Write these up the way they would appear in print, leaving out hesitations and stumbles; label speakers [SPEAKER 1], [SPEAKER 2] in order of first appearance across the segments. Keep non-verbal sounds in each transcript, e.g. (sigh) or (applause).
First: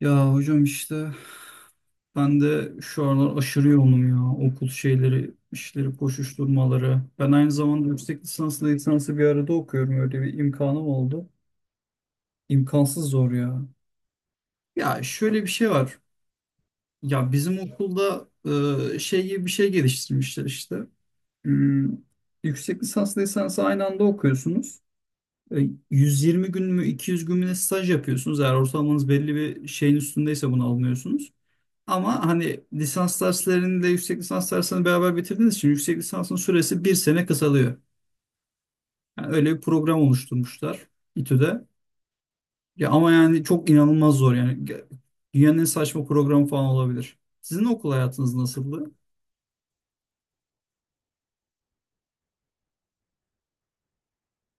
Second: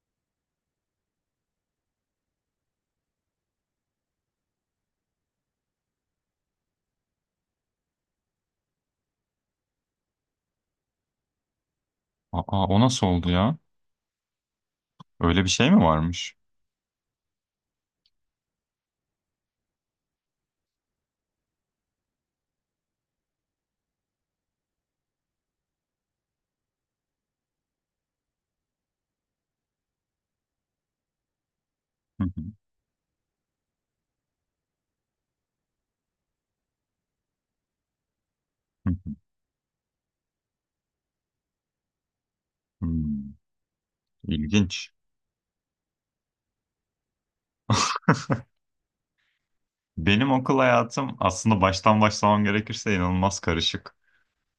[SPEAKER 1] Ya hocam işte ben de şu aralar aşırı yoğunum ya. Okul şeyleri, işleri, koşuşturmaları. Ben aynı zamanda yüksek lisansla lisansı bir arada okuyorum. Öyle bir imkanım oldu.
[SPEAKER 2] Aa, o
[SPEAKER 1] İmkansız
[SPEAKER 2] nasıl oldu
[SPEAKER 1] zor
[SPEAKER 2] ya?
[SPEAKER 1] ya. Ya şöyle
[SPEAKER 2] Öyle
[SPEAKER 1] bir
[SPEAKER 2] bir
[SPEAKER 1] şey
[SPEAKER 2] şey mi
[SPEAKER 1] var.
[SPEAKER 2] varmış?
[SPEAKER 1] Ya bizim okulda şey gibi bir şey geliştirmişler işte. Hmm, yüksek lisansla lisansı aynı anda okuyorsunuz. E, 120 gün mü 200 gün mü ne staj yapıyorsunuz. Eğer ortalamanız belli bir şeyin üstündeyse bunu almıyorsunuz.
[SPEAKER 2] Hı
[SPEAKER 1] Ama
[SPEAKER 2] hı,
[SPEAKER 1] hani lisans dersleriyle yüksek lisans derslerini beraber bitirdiğiniz için yüksek lisansın süresi bir sene kısalıyor.
[SPEAKER 2] hı hı.
[SPEAKER 1] Yani öyle bir program oluşturmuşlar İTÜ'de. Ya ama
[SPEAKER 2] Hmm,
[SPEAKER 1] yani çok inanılmaz zor yani.
[SPEAKER 2] İlginç.
[SPEAKER 1] Dünyanın en saçma programı falan olabilir. Sizin okul hayatınız nasıldı?
[SPEAKER 2] Benim okul hayatım aslında baştan başlamam gerekirse inanılmaz karışık.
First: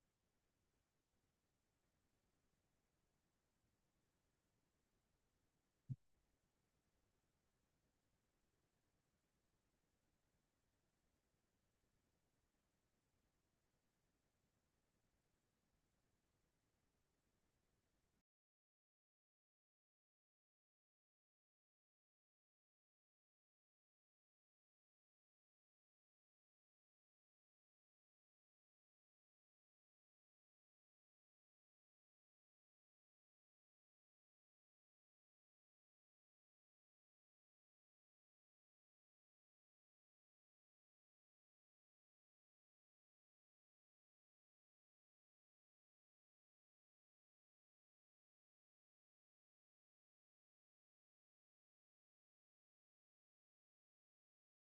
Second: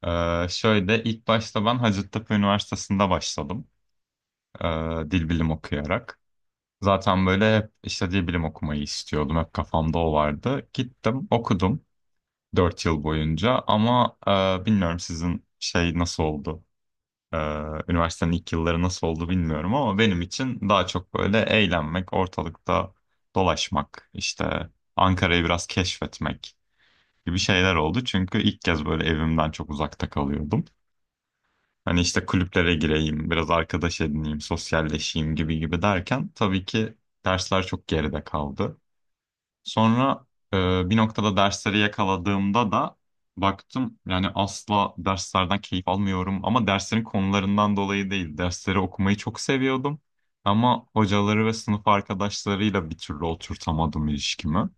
[SPEAKER 2] Şöyle ilk başta ben Hacettepe Üniversitesi'nde başladım. Dil bilim okuyarak. Zaten böyle hep işte dil bilim okumayı istiyordum. Hep kafamda o vardı. Gittim okudum 4 yıl boyunca ama bilmiyorum sizin şey nasıl oldu? Ee, Üniversitenin ilk yılları nasıl oldu bilmiyorum ama benim için daha çok böyle eğlenmek, ortalıkta dolaşmak, işte Ankara'yı biraz keşfetmek gibi şeyler oldu. Çünkü ilk kez böyle evimden çok uzakta kalıyordum. Hani işte kulüplere gireyim, biraz arkadaş edineyim, sosyalleşeyim gibi gibi derken tabii ki dersler çok geride kaldı. Sonra bir noktada dersleri yakaladığımda da baktım yani asla derslerden keyif almıyorum ama derslerin konularından dolayı değil. Dersleri okumayı çok seviyordum ama hocaları ve sınıf arkadaşlarıyla bir türlü oturtamadım ilişkimi.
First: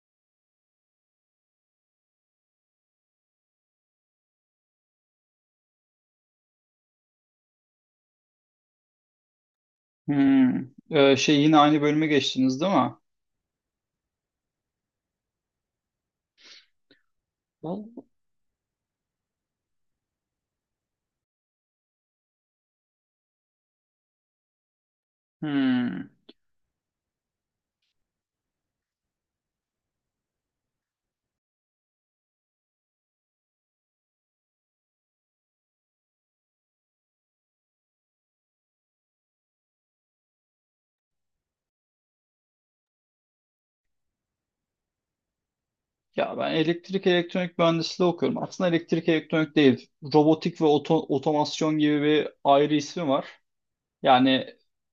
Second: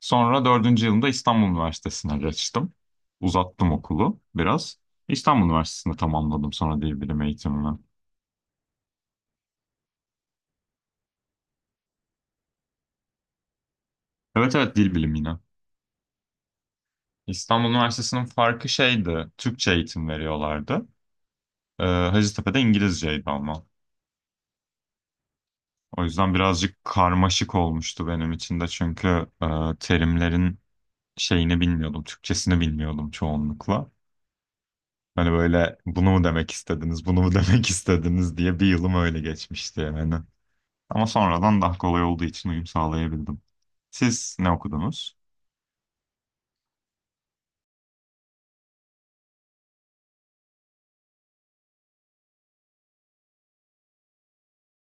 [SPEAKER 2] Sonra dördüncü yılımda İstanbul Üniversitesi'ne geçtim. Uzattım okulu biraz. İstanbul Üniversitesi'nde tamamladım sonra dil bilimi eğitimimi.
[SPEAKER 1] Hmm. Şey yine aynı bölüme geçtiniz değil mi?
[SPEAKER 2] Evet, evet, dil bilimi yine. İstanbul
[SPEAKER 1] Vallahi.
[SPEAKER 2] Üniversitesi'nin farkı şeydi, Türkçe eğitim veriyorlardı. Hacettepe'de İngilizceydi ama. O
[SPEAKER 1] Hmm.
[SPEAKER 2] yüzden birazcık karmaşık olmuştu benim için de çünkü e, terimlerin şeyini bilmiyordum, Türkçesini bilmiyordum çoğunlukla. Hani böyle bunu mu demek istediniz, bunu mu (laughs) demek istediniz diye bir yılım öyle geçmişti yani. Ama sonradan daha kolay olduğu için uyum sağlayabildim. Siz ne okudunuz?
[SPEAKER 1] Ya ben elektrik elektronik mühendisliği okuyorum. Aslında elektrik elektronik değil. Robotik ve otomasyon gibi bir ayrı ismi var. Yani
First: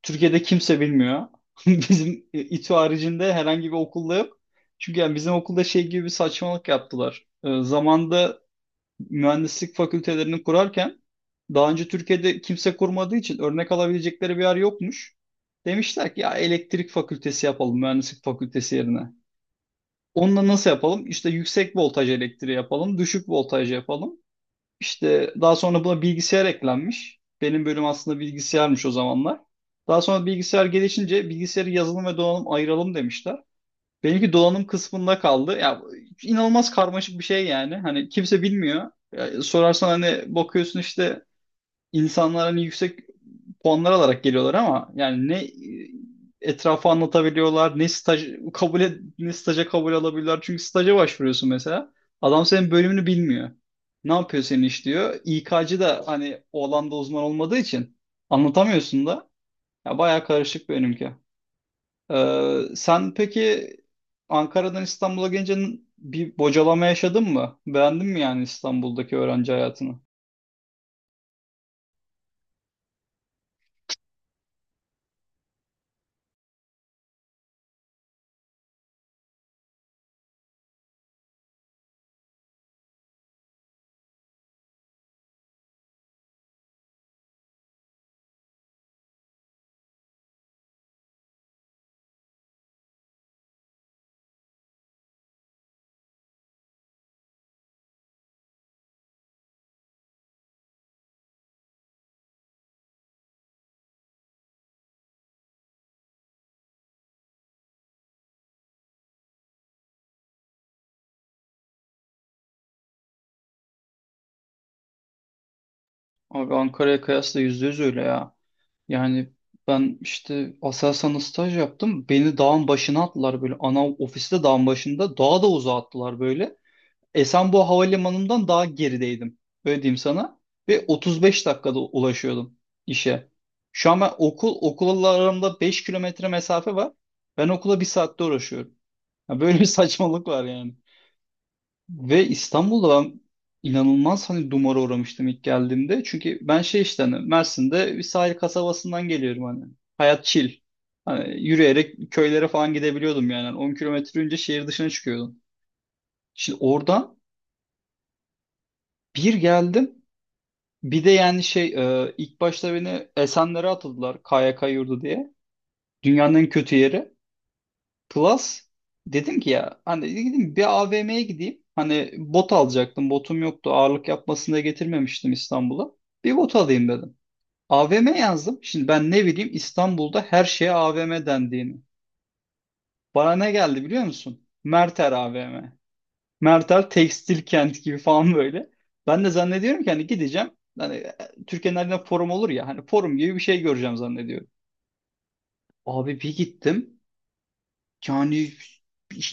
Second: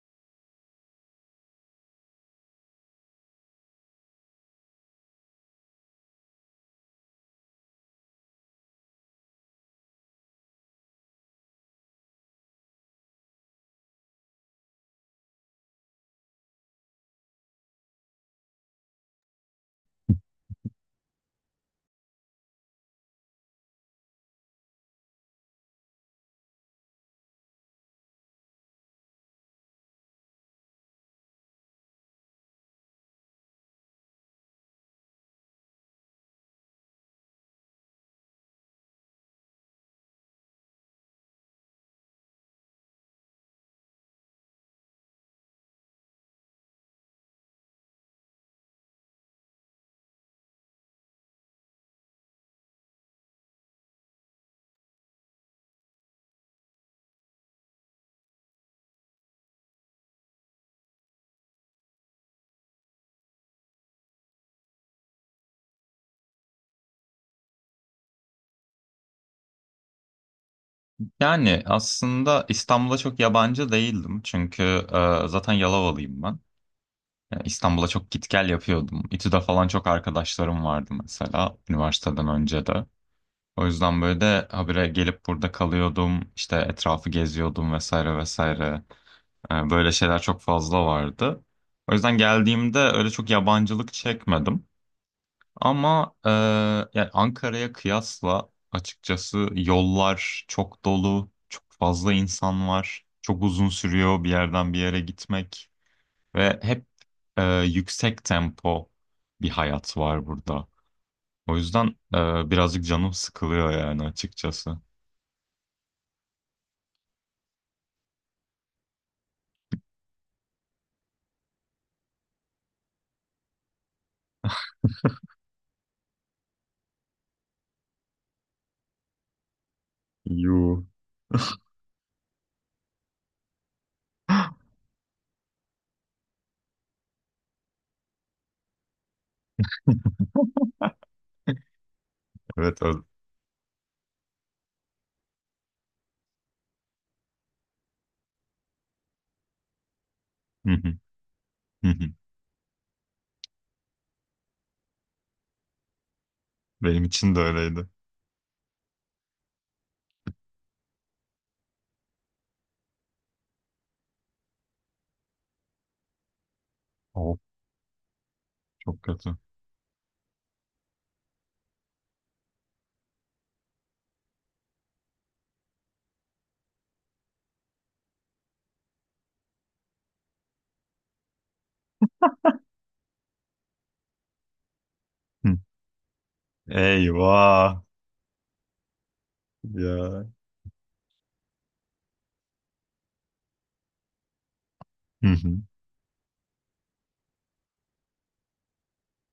[SPEAKER 1] Türkiye'de kimse bilmiyor. (laughs) Bizim İTÜ haricinde herhangi bir okulda yok. Çünkü yani bizim okulda şey gibi bir saçmalık yaptılar. Zamanda mühendislik fakültelerini kurarken daha önce Türkiye'de kimse kurmadığı için örnek alabilecekleri bir yer yokmuş. Demişler ki ya elektrik fakültesi yapalım mühendislik fakültesi yerine. Onunla nasıl yapalım? İşte yüksek voltaj elektriği yapalım, düşük voltaj yapalım. İşte daha sonra buna bilgisayar eklenmiş. Benim bölüm aslında bilgisayarmış o zamanlar. Daha sonra bilgisayar gelişince bilgisayarı yazılım ve donanım ayıralım demişler. Benimki donanım kısmında kaldı. Ya inanılmaz karmaşık bir şey yani. Hani kimse bilmiyor. Ya, sorarsan hani bakıyorsun işte insanlar hani yüksek puanlar alarak geliyorlar ama yani ne etrafı anlatabiliyorlar, ne staj ne staja kabul alabiliyorlar. Çünkü staja başvuruyorsun mesela. Adam senin bölümünü bilmiyor. Ne yapıyor senin iş diyor. İK'cı da hani o alanda uzman olmadığı için anlatamıyorsun da. Ya bayağı karışık benimki. Sen peki Ankara'dan İstanbul'a gelince bir bocalama yaşadın mı? Beğendin mi yani İstanbul'daki öğrenci hayatını?
[SPEAKER 2] Yani aslında İstanbul'a çok yabancı değildim çünkü zaten Yalovalıyım ben. Yani İstanbul'a çok git gel yapıyordum. İTÜ'de falan çok arkadaşlarım vardı mesela üniversiteden önce de. O yüzden böyle de habire gelip burada kalıyordum. İşte etrafı geziyordum vesaire vesaire. Böyle şeyler çok fazla vardı. O yüzden geldiğimde öyle çok yabancılık çekmedim. Ama yani Ankara'ya kıyasla açıkçası yollar çok dolu, çok fazla insan var. Çok uzun sürüyor bir yerden bir yere gitmek. Ve hep yüksek tempo bir hayat var burada. O yüzden birazcık canım sıkılıyor yani açıkçası.
[SPEAKER 1] Abi Ankara'ya kıyasla yüzde yüz öyle ya. Yani ben işte Aselsan'da staj yaptım. Beni dağın başına attılar böyle. Ana ofiste dağın başında. Dağa da uzağa attılar böyle. Esenboğa Havalimanı'ndan daha gerideydim. Öyle diyeyim sana. Ve
[SPEAKER 2] Yuu.
[SPEAKER 1] 35 dakikada ulaşıyordum işe. Şu an ben okul, okulla aramda 5 kilometre mesafe var. Ben okula bir saatte uğraşıyorum. Ya böyle bir (laughs) saçmalık var yani. Ve
[SPEAKER 2] Evet.
[SPEAKER 1] İstanbul'da ben inanılmaz hani dumura uğramıştım ilk geldiğimde. Çünkü ben şey işte hani Mersin'de bir sahil kasabasından geliyorum hani. Hayat chill.
[SPEAKER 2] Hı hı,
[SPEAKER 1] Hani
[SPEAKER 2] hı hı.
[SPEAKER 1] yürüyerek köylere falan gidebiliyordum yani. Hani 10 kilometre önce şehir dışına çıkıyordum. Şimdi
[SPEAKER 2] Benim
[SPEAKER 1] oradan
[SPEAKER 2] için de öyleydi.
[SPEAKER 1] bir geldim. Bir de yani şey ilk başta beni Esenler'e atıldılar KYK yurdu diye. Dünyanın en kötü yeri.
[SPEAKER 2] Of,
[SPEAKER 1] Plus
[SPEAKER 2] çok kötü.
[SPEAKER 1] dedim ki ya hani dedim bir AVM'ye gideyim. Hani bot alacaktım. Botum yoktu. Ağırlık yapmasını da getirmemiştim İstanbul'a. Bir bot alayım dedim. AVM yazdım. Şimdi ben ne bileyim İstanbul'da her şeye AVM dendiğini. Bana ne geldi biliyor musun? Merter
[SPEAKER 2] Hı.
[SPEAKER 1] AVM. Merter tekstil
[SPEAKER 2] Eyvah.
[SPEAKER 1] kent gibi falan böyle. Ben de zannediyorum ki hani
[SPEAKER 2] Ya.
[SPEAKER 1] gideceğim. Hani Türkiye'nin her yerinde forum olur ya. Hani forum gibi bir şey göreceğim zannediyorum.
[SPEAKER 2] Hı hı.
[SPEAKER 1] Abi bir gittim. Yani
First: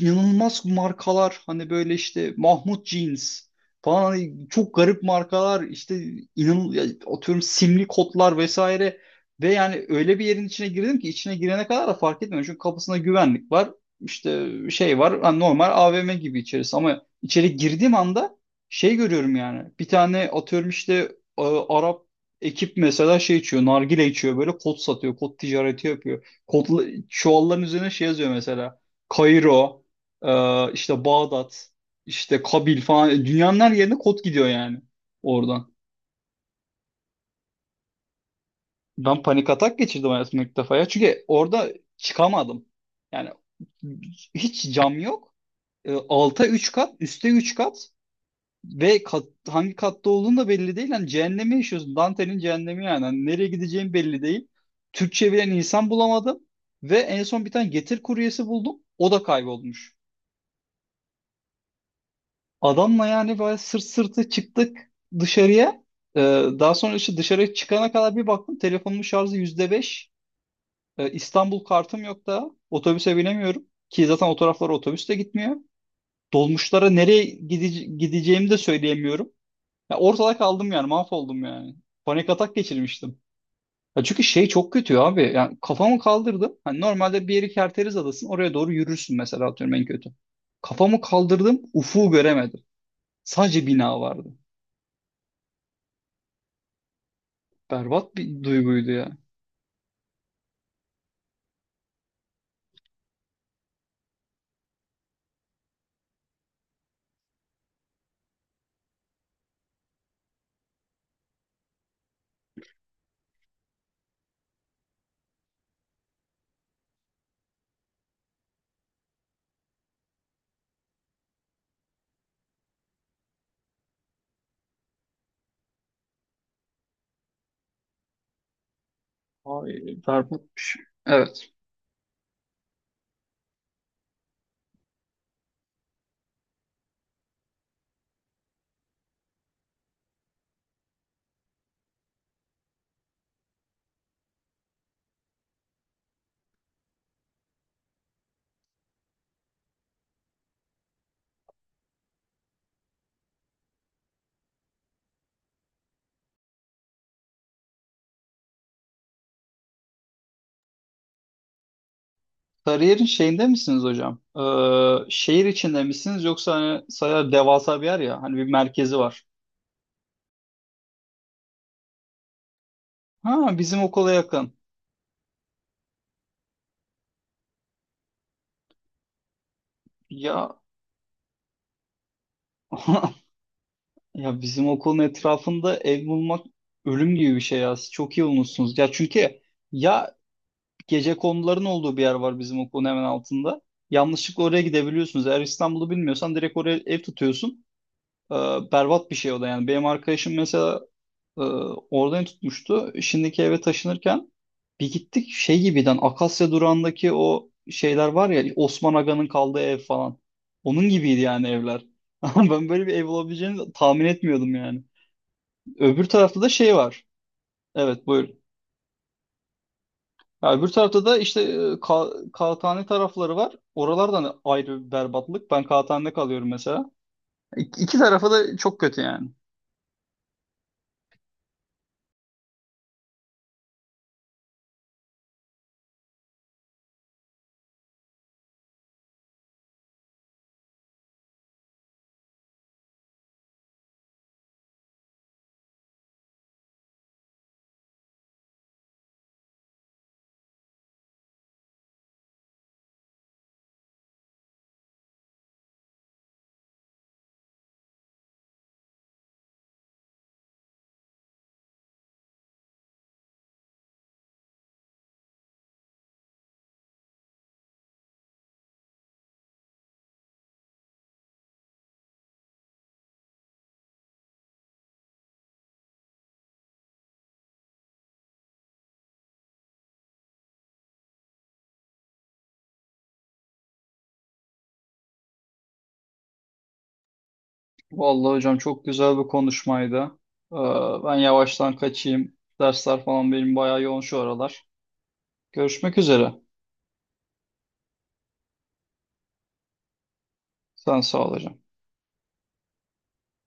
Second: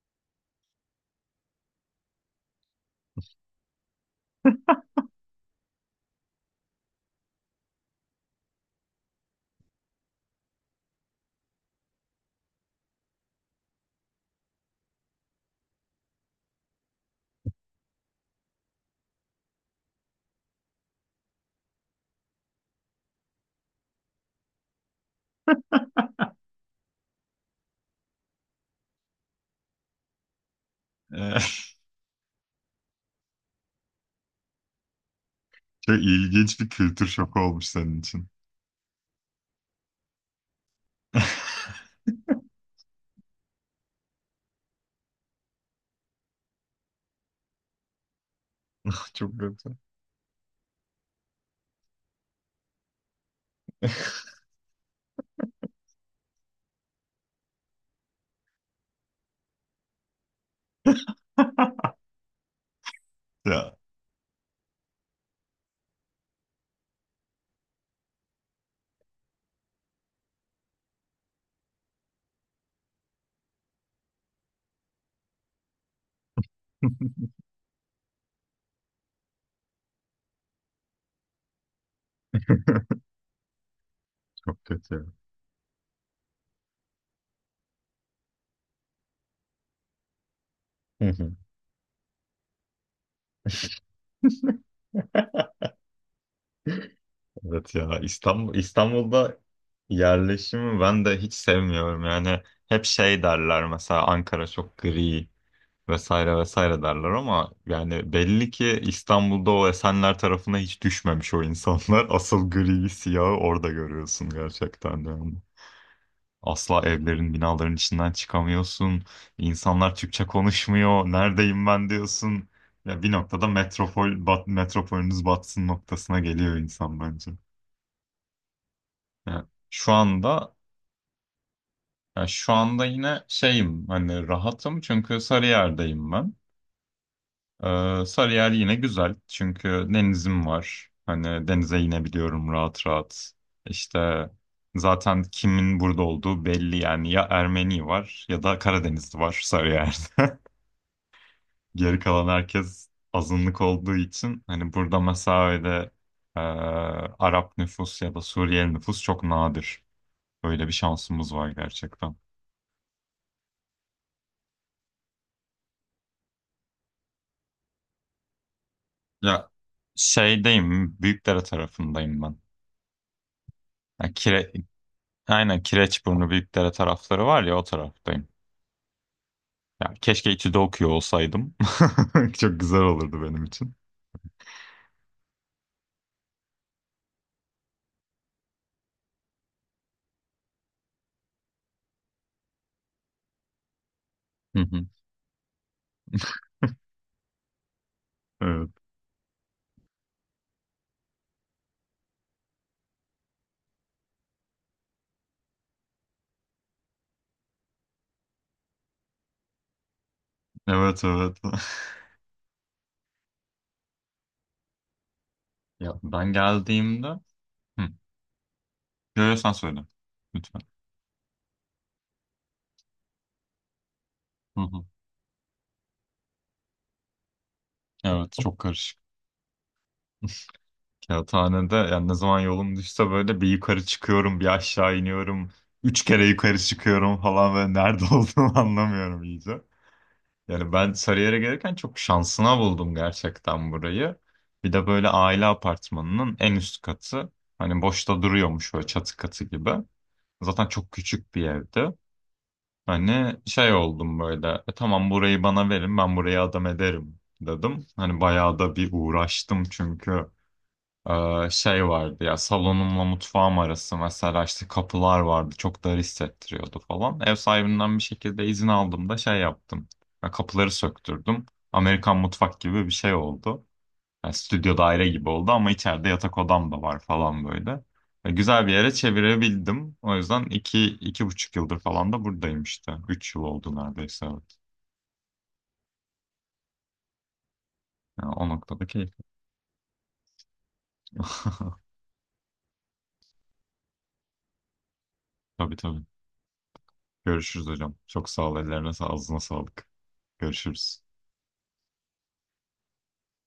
[SPEAKER 1] inanılmaz markalar hani böyle işte Mahmut Jeans falan hani çok garip markalar işte inan ya atıyorum simli kotlar vesaire ve yani öyle bir yerin içine girdim ki içine girene kadar da fark etmiyorum çünkü kapısında güvenlik var işte şey var hani normal AVM gibi içerisi ama içeri girdiğim anda şey görüyorum yani bir tane atıyorum işte e, Arap ekip mesela şey içiyor nargile içiyor böyle kot satıyor kot ticareti yapıyor. Kodla, çuvalların üzerine şey yazıyor mesela. Kairo, işte
[SPEAKER 2] E, (laughs)
[SPEAKER 1] Bağdat, işte Kabil falan. E, Dünyanın her yerine kod gidiyor yani oradan.
[SPEAKER 2] Çok ilginç bir kültür şoku olmuş senin için.
[SPEAKER 1] Ben panik atak geçirdim hayatımda ilk defa ya. Çünkü
[SPEAKER 2] (laughs)
[SPEAKER 1] orada çıkamadım. Yani hiç cam yok. Alta 3 kat, üste 3 kat ve kat,
[SPEAKER 2] Çok
[SPEAKER 1] hangi
[SPEAKER 2] kötü.
[SPEAKER 1] katta olduğun da belli değil. Yani cehennemi yaşıyorsun. Dante'nin cehennemi yani. Hani nereye gideceğim belli değil. Türkçe bilen insan bulamadım. Ve en son bir tane getir kuryesi buldum. O da kaybolmuş. Adamla yani böyle
[SPEAKER 2] Ya.
[SPEAKER 1] sırt sırtı çıktık dışarıya. Ee, daha sonra işte dışarı çıkana kadar bir baktım telefonumun şarjı yüzde beş. İstanbul kartım yok da otobüse binemiyorum. Ki zaten o taraflara otobüs de gitmiyor. Dolmuşlara nereye gideceğimi de söyleyemiyorum. Ya ortada kaldım yani mahvoldum yani. Panik atak
[SPEAKER 2] (laughs)
[SPEAKER 1] geçirmiştim. Ya çünkü şey
[SPEAKER 2] Çok
[SPEAKER 1] çok kötü
[SPEAKER 2] kötü.
[SPEAKER 1] abi. Yani kafamı kaldırdım. Hani normalde bir yeri Kerteriz Adası'nın oraya doğru yürürsün mesela atıyorum en kötü. Kafamı
[SPEAKER 2] Hı hı.
[SPEAKER 1] kaldırdım ufuğu göremedim. Sadece bina vardı.
[SPEAKER 2] (laughs) Evet ya,
[SPEAKER 1] Berbat bir
[SPEAKER 2] İstanbul
[SPEAKER 1] duyguydu ya.
[SPEAKER 2] İstanbul'da yerleşimi ben de hiç sevmiyorum. Yani hep şey derler mesela Ankara çok gri vesaire vesaire derler ama yani belli ki İstanbul'da o Esenler tarafına hiç düşmemiş o insanlar. (laughs) Asıl griyi siyahı orada görüyorsun gerçekten de yani. Asla evlerin binaların içinden çıkamıyorsun. İnsanlar Türkçe konuşmuyor. Neredeyim ben diyorsun. Ya bir noktada metropolünüz batsın noktasına geliyor insan bence. Yani
[SPEAKER 1] Ay,
[SPEAKER 2] şu
[SPEAKER 1] berbat
[SPEAKER 2] anda
[SPEAKER 1] bir şey. Evet.
[SPEAKER 2] yani şu anda yine şeyim hani rahatım çünkü Sarıyer'deyim ben. Sarıyer yine güzel çünkü denizim var. Hani denize inebiliyorum rahat rahat. İşte zaten kimin burada olduğu belli yani ya Ermeni var ya da Karadenizli var Sarıyer'de. (laughs) Geri kalan herkes azınlık olduğu için hani burada mesela öyle e, Arap nüfus ya da Suriyeli nüfus çok nadir. Böyle bir şansımız var gerçekten.
[SPEAKER 1] Sarıyer'in şeyinde misiniz hocam? Şehir içinde misiniz yoksa hani Sarıyer devasa bir yer ya hani bir merkezi var.
[SPEAKER 2] Ya şeydeyim, Büyükdere tarafındayım ben.
[SPEAKER 1] Ha bizim okula
[SPEAKER 2] Ya
[SPEAKER 1] yakın.
[SPEAKER 2] aynen Kireçburnu Büyükdere tarafları var ya o taraftayım. Ya keşke
[SPEAKER 1] Ya
[SPEAKER 2] İTÜ'de okuyor olsaydım. (laughs) Çok güzel olurdu
[SPEAKER 1] (laughs)
[SPEAKER 2] benim için.
[SPEAKER 1] ya bizim okulun etrafında ev bulmak ölüm gibi bir şey ya. Siz çok iyi bulmuşsunuz. Ya çünkü ya gece konuların olduğu bir yer var bizim okulun hemen altında. Yanlışlıkla
[SPEAKER 2] Hı
[SPEAKER 1] oraya
[SPEAKER 2] hı.
[SPEAKER 1] gidebiliyorsunuz. Eğer İstanbul'u bilmiyorsan direkt oraya ev tutuyorsun. Ee,
[SPEAKER 2] Evet,
[SPEAKER 1] berbat bir şey o da yani. Benim arkadaşım mesela Ee, oradan tutmuştu. Şimdiki eve taşınırken bir gittik şey gibiden Akasya durağındaki o şeyler var ya Osman Aga'nın kaldığı ev falan. Onun
[SPEAKER 2] evet,
[SPEAKER 1] gibiydi
[SPEAKER 2] evet.
[SPEAKER 1] yani evler.
[SPEAKER 2] (laughs)
[SPEAKER 1] (laughs) Ama ben böyle bir ev olabileceğini tahmin etmiyordum yani.
[SPEAKER 2] Ya
[SPEAKER 1] Öbür
[SPEAKER 2] ben
[SPEAKER 1] tarafta da şey var.
[SPEAKER 2] geldiğimde, hı,
[SPEAKER 1] Evet buyur.
[SPEAKER 2] görüyorsan söyle
[SPEAKER 1] Ya
[SPEAKER 2] lütfen.
[SPEAKER 1] öbür tarafta da işte e, ka kağıthane tarafları var. Oralardan
[SPEAKER 2] Hı hı.
[SPEAKER 1] ayrı bir berbatlık. Ben kağıthanede kalıyorum mesela. İki tarafa
[SPEAKER 2] Evet,
[SPEAKER 1] da
[SPEAKER 2] çok
[SPEAKER 1] çok
[SPEAKER 2] karışık.
[SPEAKER 1] kötü yani.
[SPEAKER 2] Kağıthanede yani ne zaman yolum düşse böyle bir yukarı çıkıyorum, bir aşağı iniyorum. Üç kere yukarı çıkıyorum falan ve nerede (laughs) olduğumu anlamıyorum iyice. Yani ben Sarıyer'e gelirken çok şansına buldum gerçekten burayı. Bir de böyle aile apartmanının en üst katı. Hani boşta duruyormuş böyle çatı katı gibi. Zaten çok küçük bir evdi. Hani şey oldum böyle. "E tamam, burayı bana verin ben burayı adam ederim" dedim. Hani bayağı da bir uğraştım çünkü. Şey vardı ya, salonumla mutfağım arası mesela işte kapılar vardı, çok dar hissettiriyordu falan. Ev sahibinden bir şekilde izin aldım da şey yaptım. Ya kapıları söktürdüm. Amerikan mutfak gibi bir şey oldu. Ya stüdyo daire gibi oldu ama içeride yatak odam da var falan böyle. Ya güzel bir yere çevirebildim. O yüzden 2, 2,5 yıldır falan da buradayım işte. 3 yıl oldu neredeyse, evet. Ya
[SPEAKER 1] Vallahi
[SPEAKER 2] o
[SPEAKER 1] hocam çok
[SPEAKER 2] noktada
[SPEAKER 1] güzel bir
[SPEAKER 2] keyifli.
[SPEAKER 1] konuşmaydı. Ee, ben
[SPEAKER 2] (laughs)
[SPEAKER 1] yavaştan kaçayım. Dersler falan benim bayağı yoğun şu aralar.
[SPEAKER 2] Tabii
[SPEAKER 1] Görüşmek
[SPEAKER 2] tabii.
[SPEAKER 1] üzere.
[SPEAKER 2] Görüşürüz hocam. Çok sağ ol. Ellerine sağ, ağzına sağlık.
[SPEAKER 1] Sen
[SPEAKER 2] Görüşürüz.
[SPEAKER 1] sağ ol hocam.